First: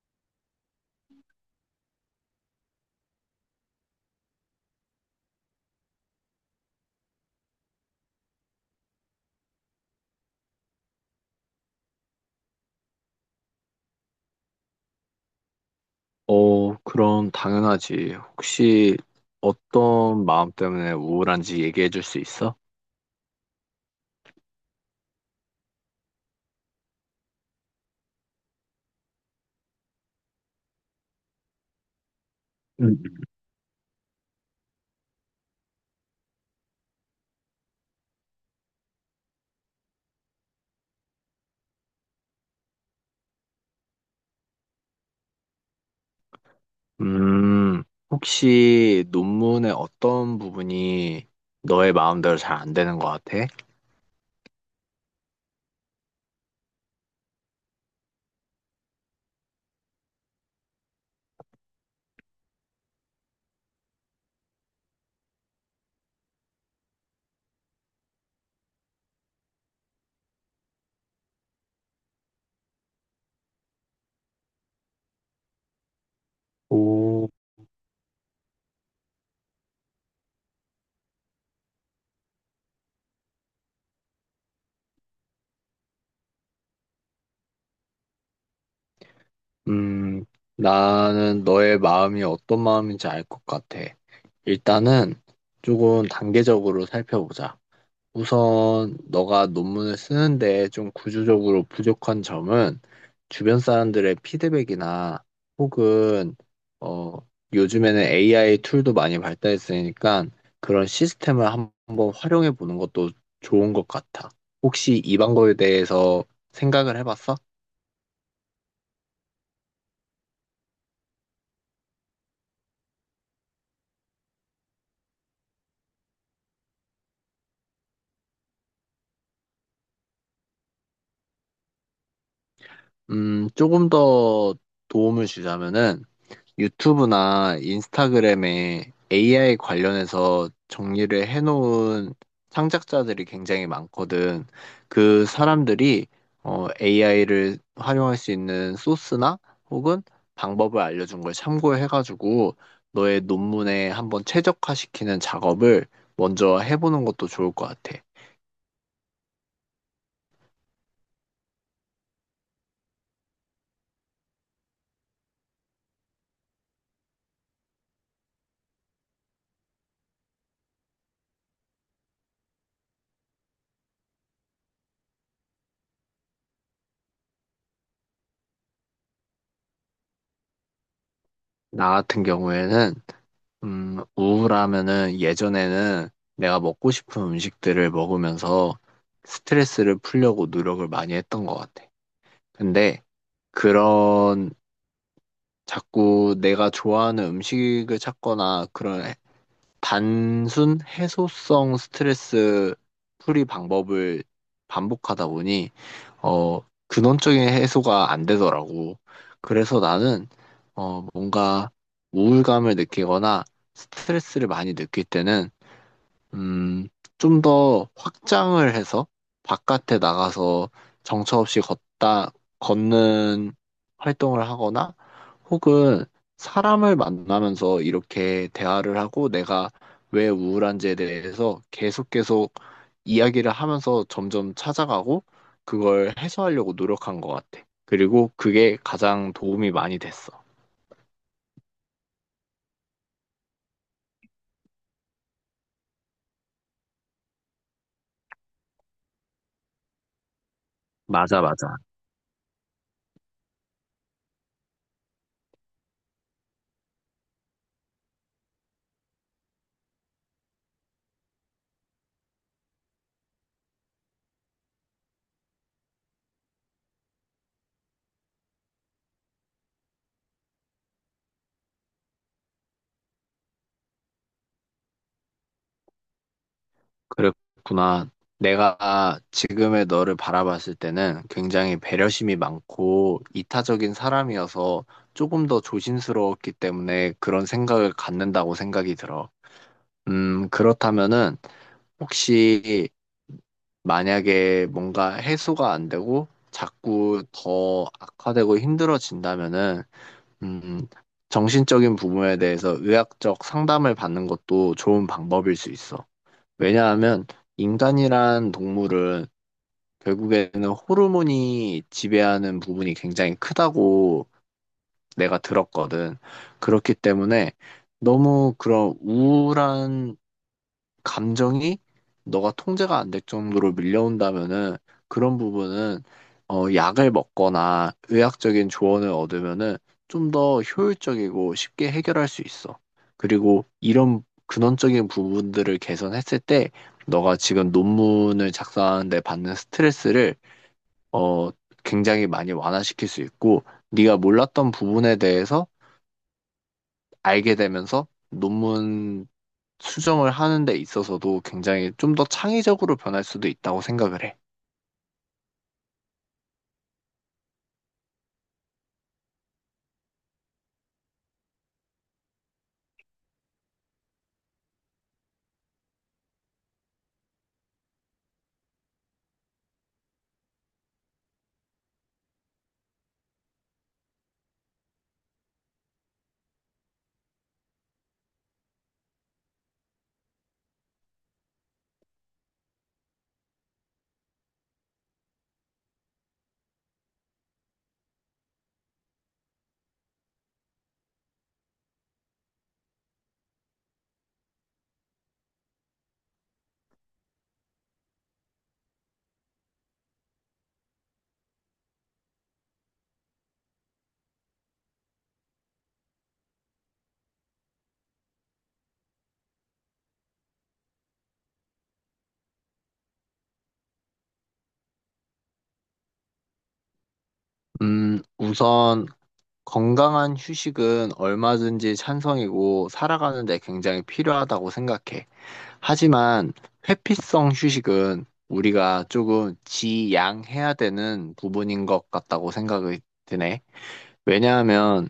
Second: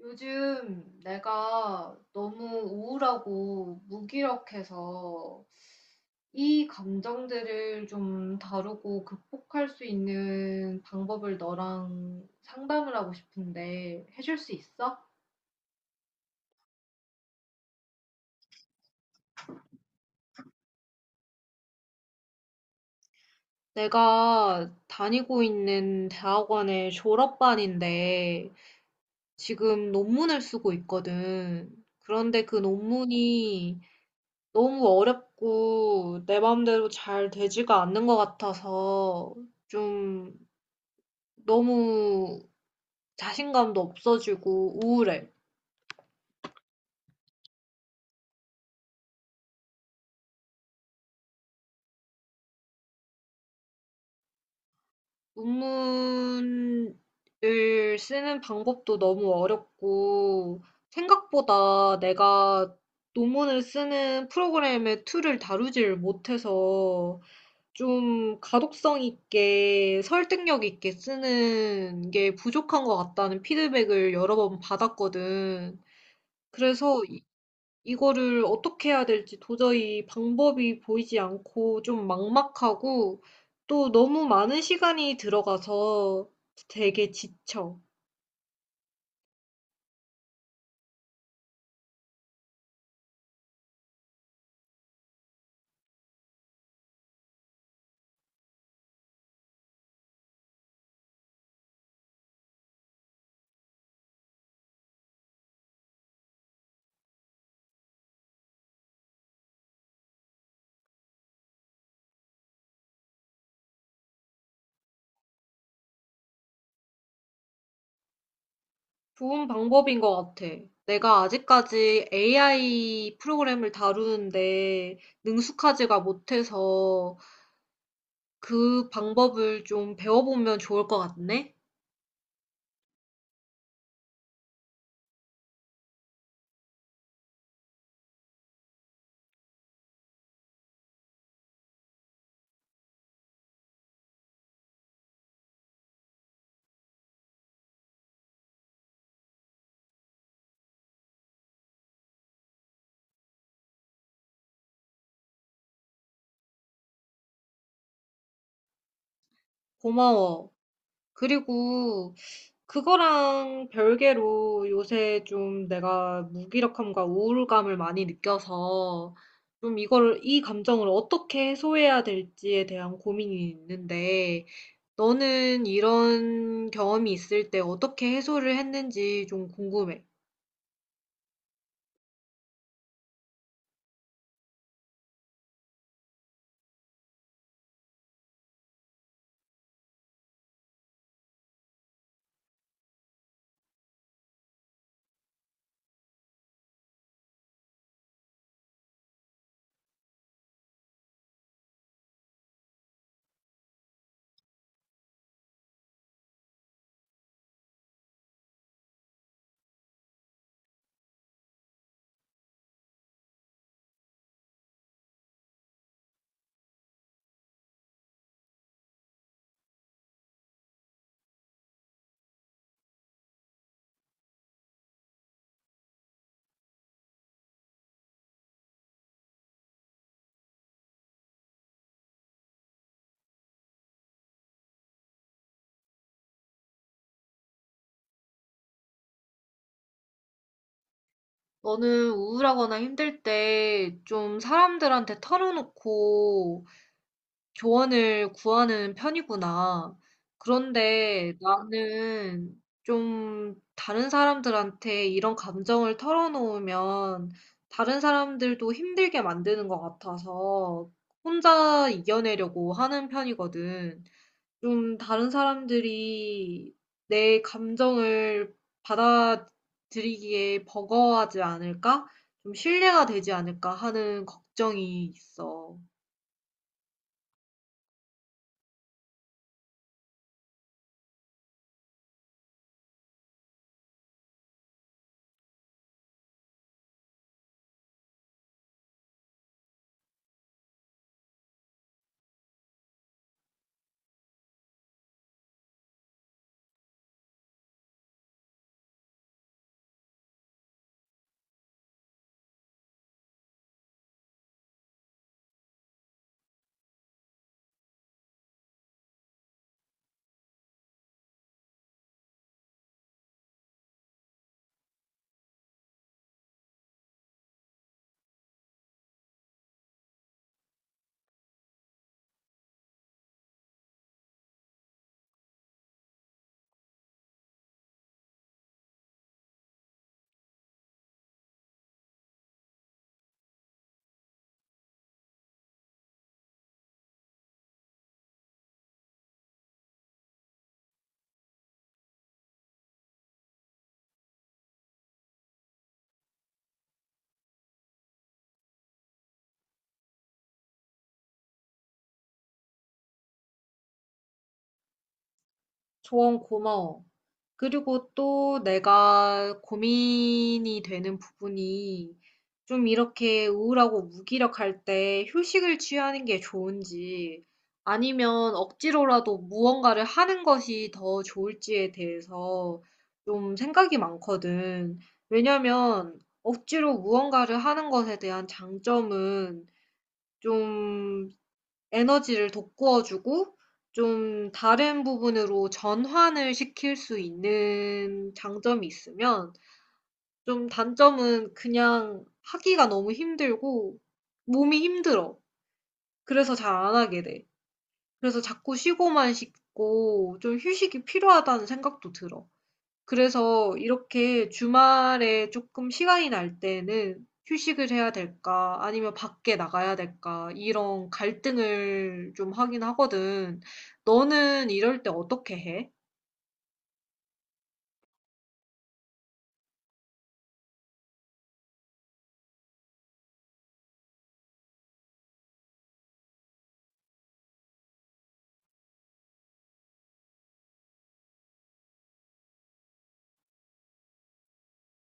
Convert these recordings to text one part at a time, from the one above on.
요즘 내가 너무 우울하고 무기력해서 이 감정들을 좀 다루고 극복할 수 있는 방법을 너랑 상담을 하고 싶은데 해줄 수 있어? 어, 그럼 당연하지. 혹시 어떤 마음 때문에 우울한지 얘기해 줄 수 있어? 내가 다니고 있는 대학원의 졸업반인데 지금 논문을 쓰고 있거든. 그런데 음. 논문이 너무 어렵고 내 마음대로 잘 되지가 않는 것 같아서 좀 너무 자신감도 없어지고 우울해. 음, 혹시 논문의 어떤 부분이 너의 마음대로 잘 안 되는 것 같아? 논문을 쓰는 방법도 너무 어렵고 생각보다 내가 논문을 쓰는 프로그램의 툴을 다루질 못해서 좀 가독성 있게 설득력 있게 쓰는 게 부족한 것 같다는 피드백을 여러 번 받았거든. 그래서 이, 오. 이거를 어떻게 해야 될지 도저히 방법이 보이지 않고 좀 막막하고 또 너무 많은 시간이 들어가서 되게 지쳐. 음, 나는 너의 마음이 어떤 마음인지 알 것 같아. 일단은 조금 단계적으로 살펴보자. 우선 너가 논문을 쓰는데 좀 구조적으로 부족한 점은 주변 사람들의 피드백이나 혹은 어 요즘에는 AI 툴도 많이 발달했으니까 그런 시스템을 한번 활용해 보는 것도 좋은 것 같아. 혹시 이 방법에 대해서 생각을 해봤어? 좋은 방법인 것 같아. 내가 아직까지 AI 프로그램을 다루는데 능숙하지가 못해서 그 방법을 좀 배워보면 좋을 것 같네? 조금 더 도움을 주자면은 유튜브나 인스타그램에 AI 관련해서 정리를 해놓은 창작자들이 굉장히 많거든. 그 사람들이 AI를 활용할 수 있는 소스나 혹은 방법을 알려준 걸 참고해가지고 너의 논문에 한번 최적화시키는 작업을 먼저 해보는 것도 좋을 것 같아. 고마워. 그리고 그거랑 별개로 요새 좀 내가 무기력함과 우울감을 많이 느껴서 좀 이걸 이 감정을 어떻게 해소해야 될지에 대한 고민이 있는데, 너는 이런 경험이 있을 때 어떻게 해소를 했는지 좀 궁금해. 나 같은 경우에는 우울하면은 예전에는 내가 먹고 싶은 음식들을 먹으면서 스트레스를 풀려고 노력을 많이 했던 것 같아. 근데 그런 자꾸 내가 좋아하는 음식을 찾거나 단순 해소성 스트레스 풀이 방법을 반복하다 보니, 어, 근원적인 해소가 안 되더라고. 그래서 나는, 뭔가 우울감을 느끼거나 스트레스를 많이 느낄 때는 음, 좀 더 확장을 해서 바깥에 나가서 정처 없이 걷다, 걷는 활동을 하거나 혹은 사람을 만나면서 이렇게 대화를 하고 내가 왜 우울한지에 대해서 계속 계속 이야기를 하면서 점점 찾아가고 그걸 해소하려고 노력한 것 같아. 그리고 그게 가장 도움이 많이 됐어. 너는 우울하거나 힘들 때 좀 사람들한테 털어놓고 조언을 구하는 편이구나. 그런데 맞아, 맞아. 나는 좀 다른 사람들한테 이런 감정을 털어놓으면 다른 사람들도 힘들게 만드는 것 같아서 혼자 이겨내려고 하는 편이거든. 좀 다른 사람들이 내 감정을 받아들이기에 버거워하지 않을까? 좀 신뢰가 되지 않을까 하는 걱정이 있어. 그랬구나. 내가 지금의 너를 바라봤을 때는 굉장히 배려심이 많고 이타적인 사람이어서 조금 더 조심스러웠기 때문에 그런 생각을 갖는다고 생각이 들어. 그렇다면은 혹시 만약에 뭔가 해소가 안 되고 자꾸 더 악화되고 힘들어진다면은, 음, 정신적인 부분에 대해서 의학적 상담을 받는 것도 좋은 방법일 수 있어. 왜냐하면 인간이란 동물은 결국에는 호르몬이 지배하는 부분이 굉장히 크다고 내가 들었거든. 그렇기 때문에 너무 그런 우울한 감정이 너가 통제가 안 될 정도로 밀려온다면은 그런 부분은 약을 먹거나 의학적인 조언을 얻으면은 좀 더 효율적이고 쉽게 해결할 수 있어. 그리고 이런 근원적인 부분들을 개선했을 때 너가 지금 논문을 작성하는데 받는 스트레스를 어, 굉장히 많이 완화시킬 수 있고 네가 몰랐던 부분에 대해서 알게 되면서 논문 수정을 하는 데 있어서도 굉장히 좀 더 창의적으로 변할 수도 있다고 생각을 해. 조언 고마워. 그리고 또 내가 고민이 되는 부분이 좀 이렇게 우울하고 무기력할 때 휴식을 취하는 게 좋은지 아니면 억지로라도 무언가를 하는 것이 더 좋을지에 대해서 좀 생각이 많거든. 왜냐면 억지로 무언가를 하는 것에 대한 장점은 좀 에너지를 돋구어 주고 좀 다른 부분으로 전환을 시킬 수 있는 장점이 있으면 좀 단점은 그냥 하기가 너무 힘들고 몸이 힘들어. 그래서 잘 안 하게 돼. 그래서 자꾸 쉬고만 싶고 좀 휴식이 필요하다는 생각도 들어. 그래서 이렇게 주말에 조금 시간이 날 때는 '휴식을 해야 될까? 아니면 밖에 나가야 될까?' 이런 갈등을 좀 하긴 하거든. 너는 이럴 때 어떻게 해? 우선 건강한 휴식은 얼마든지 찬성이고 살아가는 데 굉장히 필요하다고 생각해. 하지만 회피성 휴식은 우리가 조금 지양해야 되는 부분인 것 같다고 생각이 드네. 왜냐하면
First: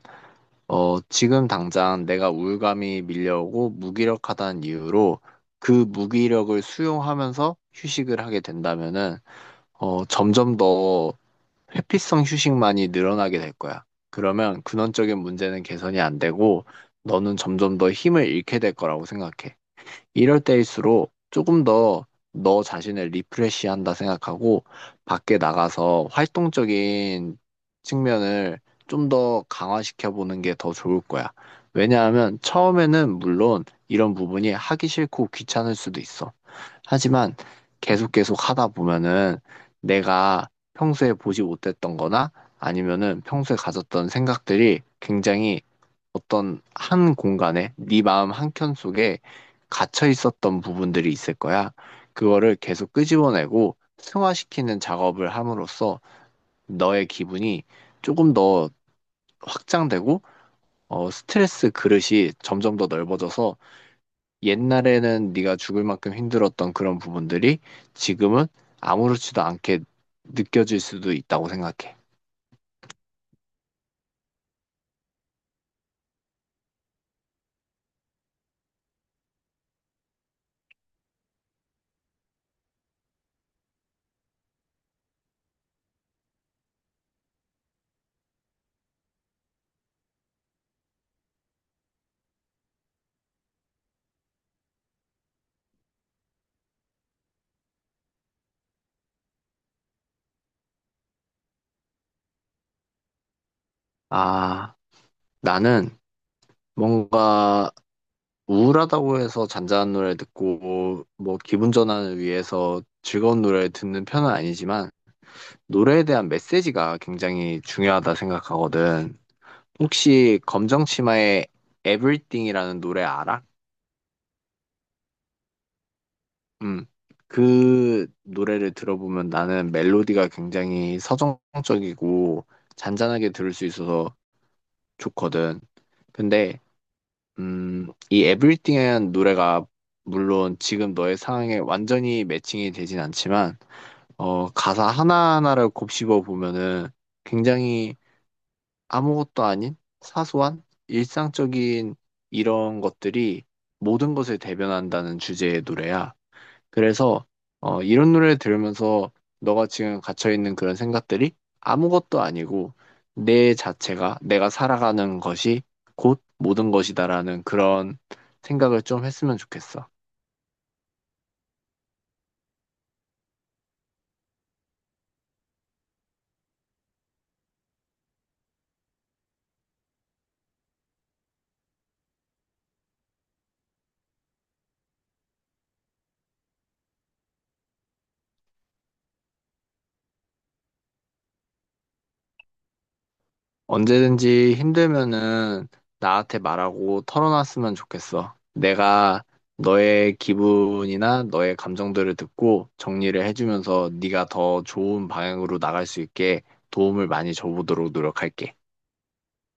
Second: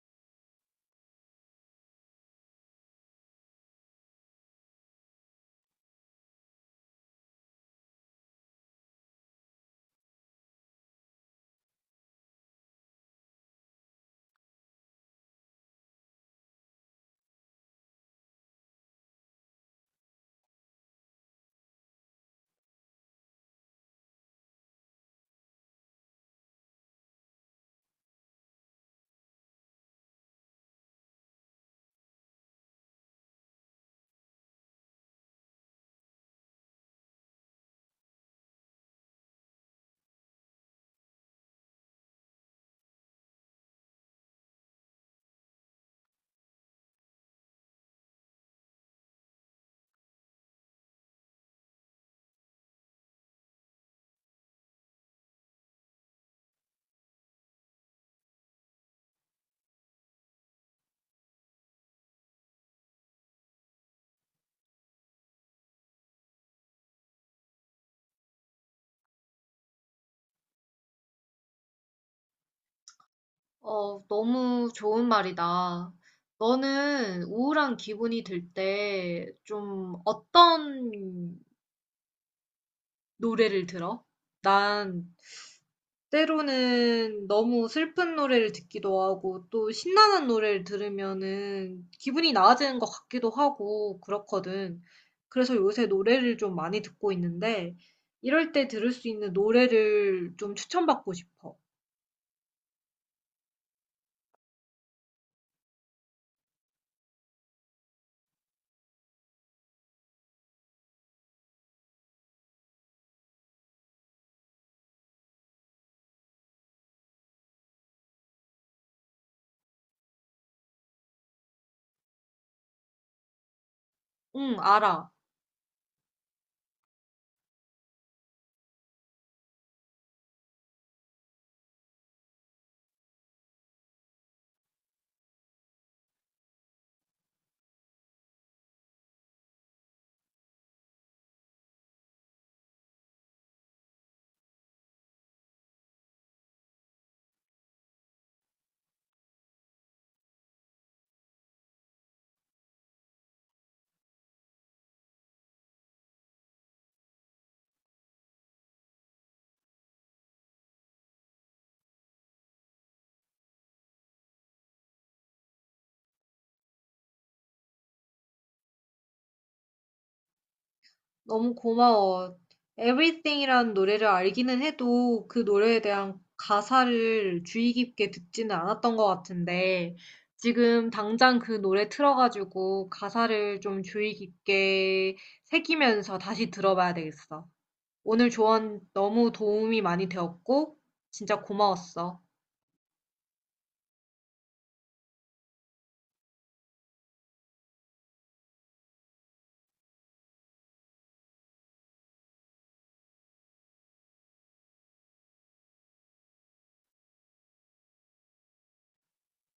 지금 당장 내가 우울감이 밀려오고 무기력하다는 이유로 그 무기력을 수용하면서 휴식을 하게 된다면은, 점점 더 회피성 휴식만이 늘어나게 될 거야. 그러면 근원적인 문제는 개선이 안 되고, 너는 점점 더 힘을 잃게 될 거라고 생각해. 이럴 때일수록 조금 더 너 자신을 리프레시한다 생각하고 밖에 나가서 활동적인 측면을 좀 더 강화시켜 보는 게 더 좋을 거야. 왜냐하면 처음에는 물론 이런 부분이 하기 싫고 귀찮을 수도 있어. 하지만 계속 계속 하다 보면은 내가 평소에 보지 못했던 거나 아니면은 평소에 가졌던 생각들이 굉장히 어떤 한 공간에 네 마음 한 켠 속에 갇혀 있었던 부분들이 있을 거야. 그거를 계속 끄집어내고 승화시키는 작업을 함으로써 너의 기분이 조금 더 확장되고 스트레스 그릇이 점점 더 넓어져서 옛날에는 네가 죽을 만큼 힘들었던 그런 부분들이 지금은 아무렇지도 않게 느껴질 수도 있다고 생각해. 너무 좋은 말이다. 너는 우울한 기분이 들 때 좀 어떤 노래를 들어? 난 때로는 너무 슬픈 노래를 듣기도 하고 또 신나는 노래를 들으면은 기분이 나아지는 것 같기도 하고 그렇거든. 그래서 요새 노래를 좀 많이 듣고 있는데 이럴 때 들을 수 있는 노래를 좀 추천받고 싶어. 아, 나는 뭔가 우울하다고 해서 잔잔한 노래 듣고 뭐 기분 전환을 위해서 즐거운 노래 듣는 편은 아니지만 노래에 대한 메시지가 굉장히 중요하다 생각하거든. 혹시 검정치마의 Everything이라는 노래 알아? 응, 알아. 음. 그 노래를 들어보면 나는 멜로디가 굉장히 서정적이고 잔잔하게 들을 수 있어서 좋거든. 근데 이 Everything이라는 노래가 물론 지금 너의 상황에 완전히 매칭이 되진 않지만 가사 하나하나를 곱씹어 보면은 굉장히 아무것도 아닌 사소한 일상적인 이런 것들이 모든 것을 대변한다는 주제의 노래야. 그래서 이런 노래를 들으면서 너가 지금 갇혀있는 그런 생각들이 아무것도 아니고 내 자체가 내가 살아가는 것이 곧 모든 것이다라는 그런 생각을 좀 했으면 좋겠어. 너무 고마워. Everything이라는 노래를 알기는 해도 그 노래에 대한 가사를 주의 깊게 듣지는 않았던 것 같은데 지금 당장 그 노래 틀어가지고 가사를 좀 주의 깊게 새기면서 다시 들어봐야 되겠어. 오늘 조언 너무 도움이 많이 되었고 진짜 고마웠어. 언제든지 힘들면은 나한테 말하고 털어놨으면 좋겠어. 내가 너의 기분이나 너의 감정들을 듣고 정리를 해주면서 네가 더 좋은 방향으로 나갈 수 있게 도움을 많이 줘보도록 노력할게.